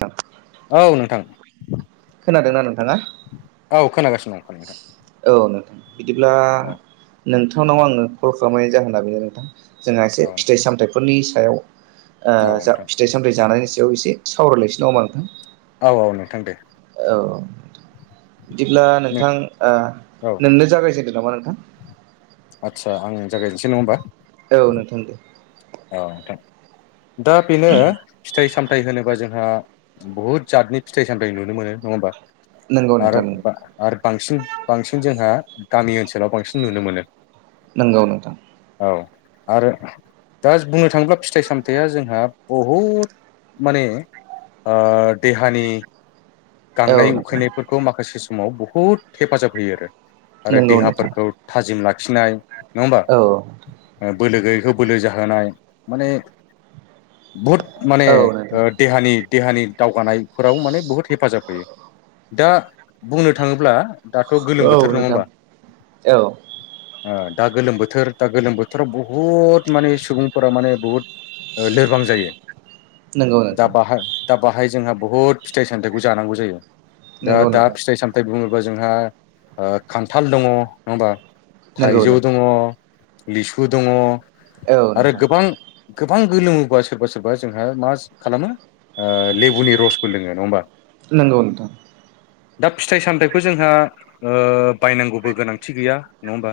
आ औ नोंथां खादों नोंथाङा औ खोनागासिनो दं नोंथां औ नोंथां बिदिब्ला औ नोंथांनाव आङो कल खालामनाय जाहोन न बेनो नोंथां जोंहा एसे औ फिथाइ सामथायाइफोरनि सायाव औ जा नोंथां फिथाइ सामथायाइ जानायनि सायाव बेयाव एसे सावरायलायसिनो द हामा नोंथां औ औ नोंथां दे औ बिदिब्ला नोंथां औ नोंनो जागायजेनदों नामा नोंथां। आदसा आं जागायनोसै नङा होमबा औ नोंथां दे औ नोंथां दा बेनो फिथाइ साम फिथथाय होनोबा जोंहा बुहुत जातनि फिथाइ सामथायाइ नुनो मोनो नङा होमबा नंगौ नोंथां आरो आरो बांसिन बांसिन जोंहा गामि ओनसोलाव बांसिन नुनो मोनो। नंगौ नोंथां औ आरो दा बुंनो थाङोब्ला फिथाइ सामथाइया जोंहा बहुद माने आ देहानि औ गांनाय नोंथां उखैनायफोरखौ माखासे समाव बहुद हेफाजाब होयो आरो आरो नंगौ नोंथां देहाफोरखौ थाजिम लाखिनाय नङा होमबा औ बोलोै हो बोलो जाहोनाय माने बहुद माने औ नोंथां देहानि देहानि दावगानायफोराव माने बुहुत हेफाजाब होयो। दा बुंनो थाङोब्ला दाथ' गोलोम औ बोथोर नङा नोंथां होमबा? औ ओ दा गोलोम बोथोर दा गोलोम बोथोराव बुहुत माने सुबुंफोरा माने बुहुत ओ लोरबां जायो नंगौ दा नोंथां बाहा दा बाहाय जोंहा बहु फिथाइ सामथायखौ जांगौ जायो दा नंगौ दा नोंथां फिथाइ सामथाय बुङो बा जोंहा ओ खान्थाल दङ। नङा होमबा? नंगौ थाइजौ नोंथां दङ। लिसु दङ, औ आरो नोंथां। गोबां गोबां गोलोमोबा सोरबा सोरबा जोंहा मा खालामो ओ लेबुनि रसबो लोङो। नङा होमबा? नोंगौ नोंथां। दा फिथाइ सामथाइखौ जोंहा ओ बायनांगौबो गोनांथि गैया। नङा होमबा?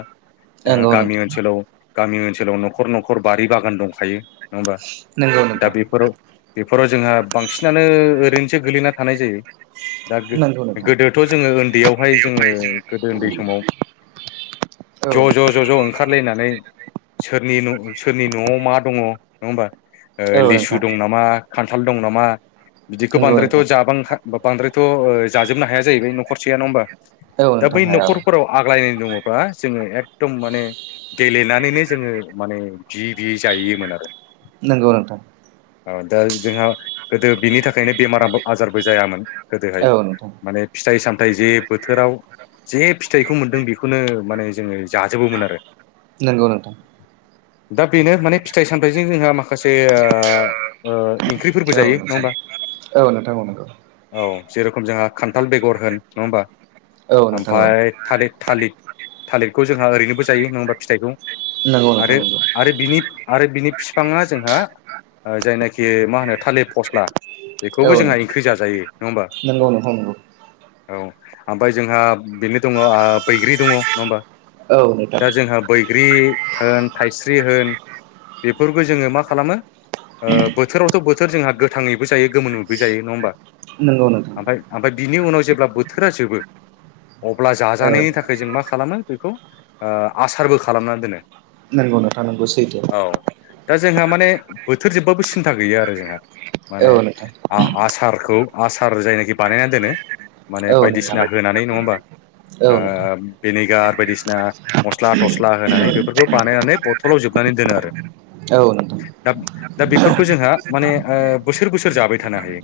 जोंहा नंगौ गामि नोंथां ओनसोलाव गामि ओनसोलाव न'खर न'खर बारि बागान दंखायो। नङा होमबा? नंगौ दा नोंथां बेफोराव बे फोराव जोंहा बांसिनानो ओरैनोसो गोलैना थानाय जायो। दा नंगौ नोंथां गोदोथ' जोङो ओन्दैयावहाय जोङो गोदो ओन्दै समाव औ ज' ज' नोंथां ज' ज' ओंखारलायनानै सोरनि न' सोरनि न'आव मा दङ। नङा होमबा? ओ औ लिसु नोंथां दं नामा, खान्थाल दं नामा बिदिखौ नंगौ बांद्रायथ' नोंथां जांबां हा बांद्रायथ' ओ जाजोबनो हाया जाहैबाय न'खरसेया। नङा होमबा? औ दा नोंथां बै हाया औ न'खरफोराव आग्लाय दङबा जोङो एकदम माने गेलेनानैनो जोङो माने बियै बियै जाहैयोमोन आरो। नोंगौ नोंथां। औ दा जोंहा गोदो बिनि थाखायनो बेमाराबो आजारबो जायामोन। औ गोदोहाय नोंथां माने फिथाइ साम थाय जे बोथोराव जे फिथाइखौ मोनदों बेखौनो माने जोङो जाजोबोमोन आरो। नोंगौ नोंथां। दा बेनो माने फिथाइ सामथाइजों जोंहा माखासे ओ ओ इंख्रिफोरबो औ जायो । नङा नोंथां होमबा? औ नोंथां औ नोंगौ। औ जेरखम जोंहा खान्थाल बेगर होन । नङा होमबा? औ नोंथां औ ओमफाय थालिद थालिद। थालिरखौ जोंहा ओरैनोबो जायो नङा होमबा फिथाइखौ? नंगौ नोंथां आरो नंगौ। आरो बिनि आरो बिनि फिफाङा जोंहा ओ जायनाखि मा होनो थालिद फस्ला औ बेखौबो जोंहा नोंथां ओंख्रि जाजायो नङा होमबा? नंगौ नोंथां नंगौ औ आमफाय जोंहा बेनो दङ ओ बैग्रि दङ नङा होमबा? औ नोंथां दा जोंहा बैग्रि होन थाइस्रि होन बेफोरखौ जोङो मा खालामो ओ बोथोरावथ' बोथोर जोंहा गोथाङैबो जायो गोमोनैबो जायो। नङा होमबा? नंगौ नोंथां। ओमफ्राय ओमफ्राय बिनि उनाव जेब्ला बोथोरा जोबो अब्ला औ जाजानायनि थाखाय जों मा खालामो बेखौ ओ आसारबो खालामना दोनो। नोंगौ नोंथां नोंगौ सैथो। औ दा जोंहा माने बोथोर जोबबाबो सिन्था गैया आरो जोंहा माने औ नोंथां आ-आसारखौ आसार जायनाखि बानायना दोनो माने औ नोंथां बायदिसिना होनानै नङा होमबा औ ओ नोंथां भिनेगार बायदिसिना मस्ला थस्ला होनानै बेफोरखौ बानायनानै बथलाव जोबनानै दोनो आरो। औ नोंथां दा दा बेफोरखौ जोंहा माने ओ बोसोर बोसोर जाबाय थानो हायो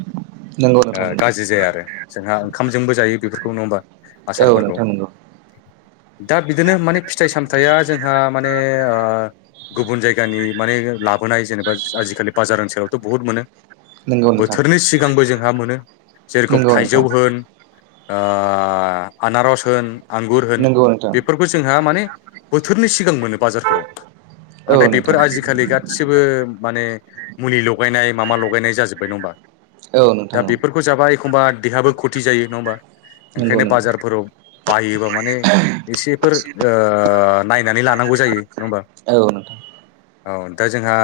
नंगौ नोंथां ओ नंगौ गाज्रि जाया आरो जोंहा ओंखामजोंबो जायो बेफोरखौ। नङा होमबा? औ आसारफोरखौ नोंथां नोंगौ। दा बिदिनो माने फिथाइ सामथाइया जोंहा माने ओ ओ गुबुन जायगानि माने लाबोनाय जेनेबा आजिखालि बाजार ओनसोलावथ' बुहुत मोनो। नंगौ नोंथां बोथोरनि सिगांबो जोंहा मोनो जेरखम नंगौ थाइजौ नोंथां होन आनारस होन आंगुर होन नंगौ नोंथां बेफोरखौ जोंहा माने बोथो थोरनि सिगां मोनो बाजारफोराव औ नाथाय बेफोर नोंथां आजिखालि गासिबो माने मुलि लगायनाय माबा लगायनाय जाजोबबाय नङा होमबा औ दा नोंथां औ बेफोरखौ जाबा एखमबा देहायाबो खथि जायो नङा होमबा नंगौ ओंखायनो नंगौ बाजारफोराव बायोबा माने एसेफोर नायनानै लानांगौ जायो नङा होमबा औ नोंथां औ दा जोंहा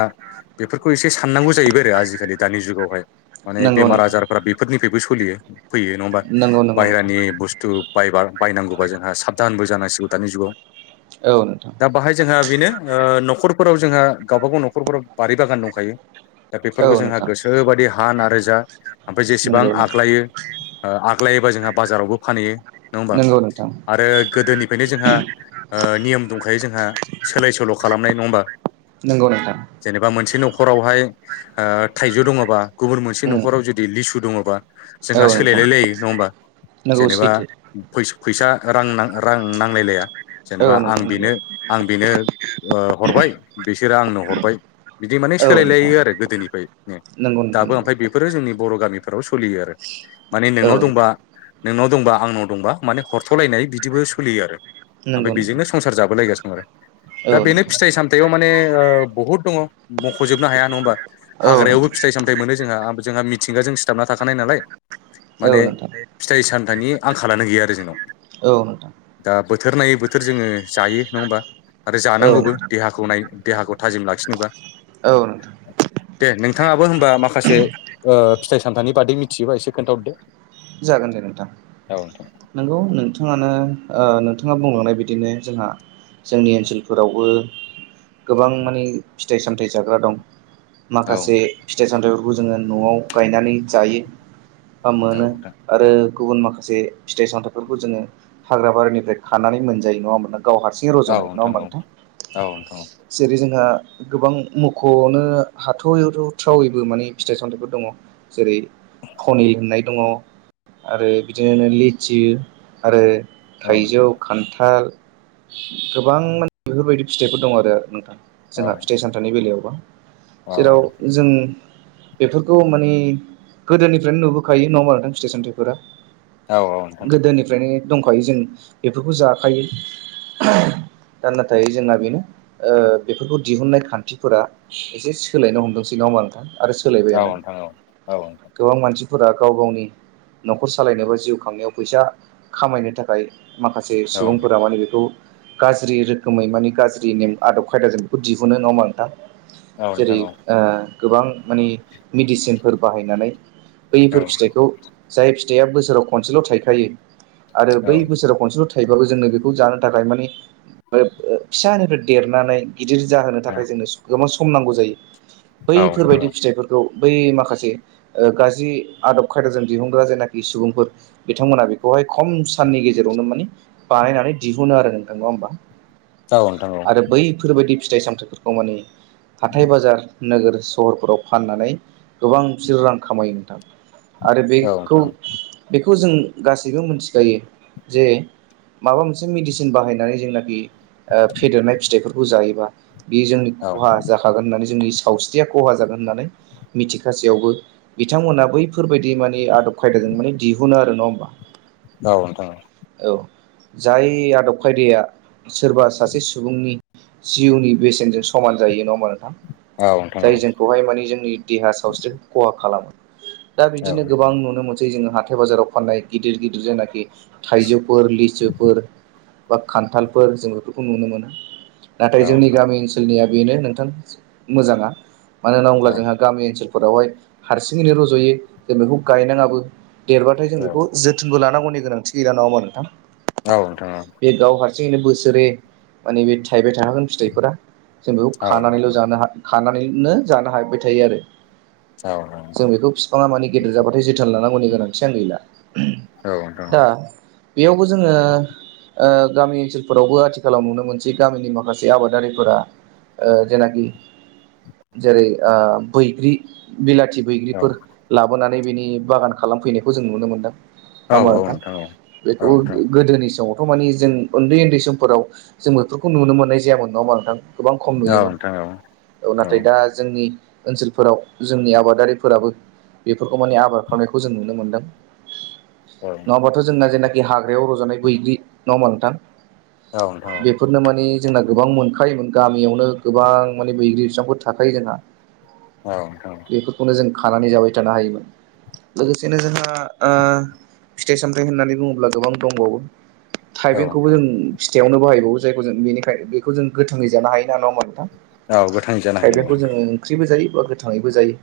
बेफोरखौ एसे साननांगौ जाहैबाय आरो आजिखालि दानि जुगावहाय माने नंगौ बेमार नोंथां आजारफोरा बेफोरनिफ्रायबो सोलियो फैयो नङा होमबा नंगौ नंगौ नोंथां बायहेरानि बुस्थु बायबार बायनांगौबा जोंहा साबधानबो जानांसिगौ दानि जुगाव औ नोंथां दा बाहाय जोंहा बेनो न'खरफोराव जोंहा गावबा गाव न'खरफोराव बारि बागान दंखायो दा औ बेफोरखौ जोंहा नोंथां गोसोबायदि हान आरो जा ओमफ्राय जेसेबां नंगौ नोंथां आगलायो आगलायोबा जोंहा बाजारावबो फानहैयो नङा होमबा नंगौ नोंथां आरो गोदोनिफ्रायनो जोंहा नियम दंखायो जोंहा सोलाय सोल' खालामनाय नङा होमबा नंगौ नोंथां जेनेबा मोनसे नखर नखरावहाय थाइजौ दङबा गुबुन मोनसे उम न'खराव जुदि लिसु दङबा औ जोंहा नोंथां सोलायलाय लायो नङा होमबा नंगौ जेनेबा सैथो फैस फैसा रां रां नांलायलाया औ जेनेबा नोंथां आं नंगौ बेनो आं बेनो हरबाय बिसोरो आंनो हरबाय बिदि माने औ नोंथां सोलायलायो आरो गोदोनिफ्राय नंगौ नोंथां दाबो नंगौ ओमफ्राय बेफोरो जोंनि बर' गामिफोराव सोलियो आरो माने औ नोंनाव दंबा नोंनाव दंबा आंनाव दंबा माने हरथ'लायनाय बिदिबो सोलियो आरो ओमफ्राय नंगौ नोंथां बेजोंनो संसार जाबोलायगासिनो दं आरो औ दा बेनो नोंथां फिथाइ सामथाइयाव माने ओ बहुत दङ मख'जोबनो हाया नङा होमबा औ हाग्रायावबो नोंथां फिथाइ सामथाइ फिथाइ मोनो जोंहा जोंहा मिथिंगाजों सिथाबना थाखानाय नालाय माने औ नोंथां फिथाइ सामथाइनि आंखालानो गैया आरो जोंनाव औ नोंथां दा बोथोर नायै बोथोर जोङो जायो नङा होमबा आरो औ जानांगौबो नोंथां देहाखौ नाय देहाखौ थाजिम लाखिनोबा दन दे नोंथाङाबो होमबा माखासे फिथाइ सामथनि बादै मिथियोबा एसे खोन्थाहरदो जागोन दे नोंथां औ नोंथां नंगौ नोंथाङानो नथाङा बुंलांनाय बिदिनो जोंहा जोंनि ओनसोलफोरावबो गोबां माने फिथाइ सामथायाइ जाग्रा दं औ माखासे नोंथां फिथाइ सामथाइ बे खौ जोङो न'आव गायनानै जायो बा मोनो आरो गुबुन माखासे फिथाइ सामथाइफोरखौ जोङो हाग्रा बारिनिफ्राय खानानै मोनजायो नङा होनोन गाव हारसिंै औ रज'नाय नङा होमबा औ नोंथां औ नोंथां जेरै जों जोंहा गोबां मुख'आवनो हाथावैथाव थ्रावैबो माने फिथाइ सामथाइफोर दङ जेरै खनि होननाय दङ आरो बिदिनो लिथि आरो औ औ नोंथां थाइजौ औ खान्थाल गोबां माने बेफोरबायदि फिथाइफोर दं आरो नोंथांा जोंहा फिथाइ सामथनि बेलायावबा औ जेराव जों बेफोरखौ माने गोदोनिफ्रायनो नुबोखायो नङा म आरो दां स्टेसनारिफोरा औ नोंथां गोदोनिफ्रायनो दंखायो जों बेफोरखौ जाखायो दा नाथाय जोंना बेनो बेफोरखौ दिहुननाय खान्थिफोरा एसे सोलायनो हमदोंसै ना थ औ सोलायबायानो नोंथां औ औ गो मसि फोर गाव गावनि न'खर सालायनो बा जिउ खांनायाव फैसा खामायनो थाखाय माखासे औ नोंथां सुबुंफोरा माने बेखौ गाज्रि रोखोमै माने गाज्रि नेम आदब खायदाजों बेखौ दिहुनो नामा नोंथां जेरै औ गोबां माने मेडिसिनफोर बाहायनानै औ बैफोर फिथाइखौ फिथाइ फिथाइया बोसोराव खनसेल' थाइखायो आरो औ बै बोसोराव खनसेल' थ थैबाबो जोंनो बेखौ जानो थाखाय मानि फिसानिफ्राय देरनानै गिदिर जाहोनो थाखाय नोंथां जोंनो गोबां सम नांगौ जायो औ बैफोरबायदि फिथाइफोरखौ बै माखासे गाज्रि आदब खायदाजों दिहुनग्रा जायनाखि सुबुंफोर बिथांमोना बेखौहाय खम साननि गेजेरावनो मान बानायनानै दिहुन आरो नोंथा होमबा? औ नोंथां औ आरो बैफोर बायदि फिथाइ सामथायाइफोरखौ माने हाथाय बाजार नोगोर सहरफोराव फाननानै गोबां बिसोर रां खामायो नोंथां। आरो बेखौ नोंथां बेखौ जों गासैबो मोनथिखायो जे माबा मोनसे मेडिसिन बाहायनानै जेनाखि फेदेरनाय फिथाइफोरखौ जायोबा बे जोंनि औ खहा जाखागोन होननानै जोंनि सावस्रिया खहा जागोन होननानै मिथिखासेयावबो बिथांमोना बैफोरबायदि बिदि माने आदब खायदाजों माने दिहुनो आरो नङा होमबा? औ द औ जाय आदब खायदाया सोरबा सासे सुबुंनि जिउनि बेसेनजों समान जायो नङा मानोना औ नोंथां औ जाय जोंखौहाय माने जोंनि देहा सावस्रि खहा खालामो दा। बिदिनो गोबां नुनो मोनसै जोङो हाथाय बाजाराव फाननाय गिदिर गिदिर जेनाखि थाइजौफोर लिसुफोर बा खान्थालफोर जों बेफोरखौ नुनो मोनो। नाथाय जोंनि नोंथां गामि ओनसोलनिया बेनो नोंथां मोजाङा मानो होनना बुोब्ला जोंहा गामि ओनसोलफोरावहाय हारसिङैनो रज'यो जों बेखौ गायनाङाबो देरबाथाय जों औ बेखौ जोथोनबो लानांगौनि गोनांथि गैला नङा मा नोंथां? औ नोंथां जनो बोसोरै माने बे थाइबाय थाहागोन फिथाइफोरा जों बेखौ औ नोंथां औ नोंथां औ नोंथां औ नोंथां औ खानानैल' जानो हा खानानै खानानैनो‌ जानो हाबाय थायो। औ नोंथां औ जों बिखौ फिफां डिजिटाल लानांगौनि गोनांथि आं गैला औ द दा बेयावबो जोङो गामि ओनसोलफोरावबो आथिखालाव नुनो मोनसै गामिनि माखासे आबादारिफोरा जेनाखि जेरै बैग्रि बिलाथि खाथि बैग्रिफोर लाबोनानै बेनि बागान खालामफैनायखौ जों नुनो मोन्दों। नबा नोंथां बेखौ गोदोनि समाव थ' मानि जों उन्दै उन्दै समफोराव जों बेफोरखौ नुनो मोननाय जायामोन नङामा नोंथां? गोबां खम नुयोमोन औ नाथाय दा जोंनि ओनसोलफोराव जोंनि आबादारिफोराबो बेफोरखौ माने आबाद खालामनायखौ जों नुनो मोनदों नङाबाथ' जोंना जेना हाग्रायाव रजानाय बैग्रि न' मानथाम बेफोरनो मानि जोंना गोबां मोनखायोमोन गामियावनो गोबां माने बैग्रि बिफांफोर थाखायो जोंहा औ औ बेफोरखौनो जों खानानै जाबाय थानो हायोमोन। लोगोसेनो जोंहा फिथाइ सामथाइ होननानै बुङोब्ला गोबां दंबावो औ थाइबेंखौबो नोंथां जों फिथाइावनो बाहायबावो जायखौ जों बेनिखायनो बेखौ जों गोथोंङै जानो हायो ना नाोमबा नोंथां औ गोथां जानो हायो औ थाइबेंखौ जोङो ओंख्रिबो जायो बा गोथाङैबो जायो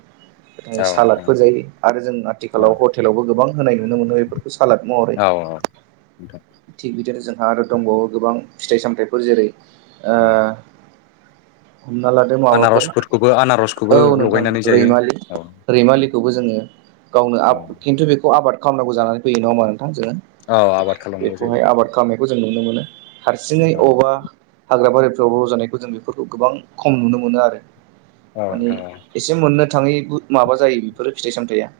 गोथाङै औ सालाद नोंथां फोजायो आरो जों औ आथिखालाव हटेलावबो गोबां होनाय नुनो मोनो बेफोरखौ सालाद महरै औ नोंथां थिग बिदिनो जों हा आरो दंबावो गोबां फिथाइ सामथाइफोर जेरै हमना लादो माबाफोर आनारसफोरखौबो आनारसखौबो औ नोंथां लगायनानै जायो रैमालि रैमालि जोङो गावनो औ खिन्थु बेखौ आबाद खालामनांगौ जानानै फैयो नङा मानोना जों औ आबाद खालामनांगौ बेखौहाय जायो आबाद खालामनायखौ जों नुनो मोनो। हारसिङै औ अबेबा हाग्रा बारिफ्राव रजानायखौ जों बेफोरखौ गोबां खम नुनो मोनो आरो। औ माने नोंथां एसे मोननो थाङै माबा जायो बेफोरो फिथाइ सामथायाइा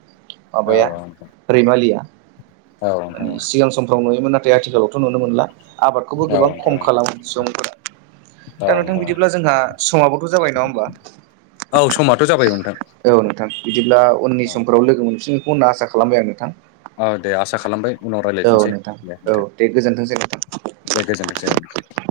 औ माबाया औ नोंथां रैमालिया औ नोंथां औ मानिे सिगां समफ्राव नुयोमोन नाथाय आथिखालावथ' नुनो मोनला आबादखौबो औ गोबां नोंथां खम खालामो सुबुंफोरा दा नोंथां बिदिब्ला जोंहा समाबोथ' जाबाय नङा होमब्लाा औ समाथ' जाबाय नोंथां औ नोंथां बिदिब्ला उननि औ समफ्राव लोगो मोनफिनगखौ होनना आसा खालामबाय आं नोंथां औ दे आसा खालामबाय उनाव औ रायज्लायफिनसै नोंथां औ देथे दे गोजोनथोंसै नोंथां। दे गोजोनथोंसै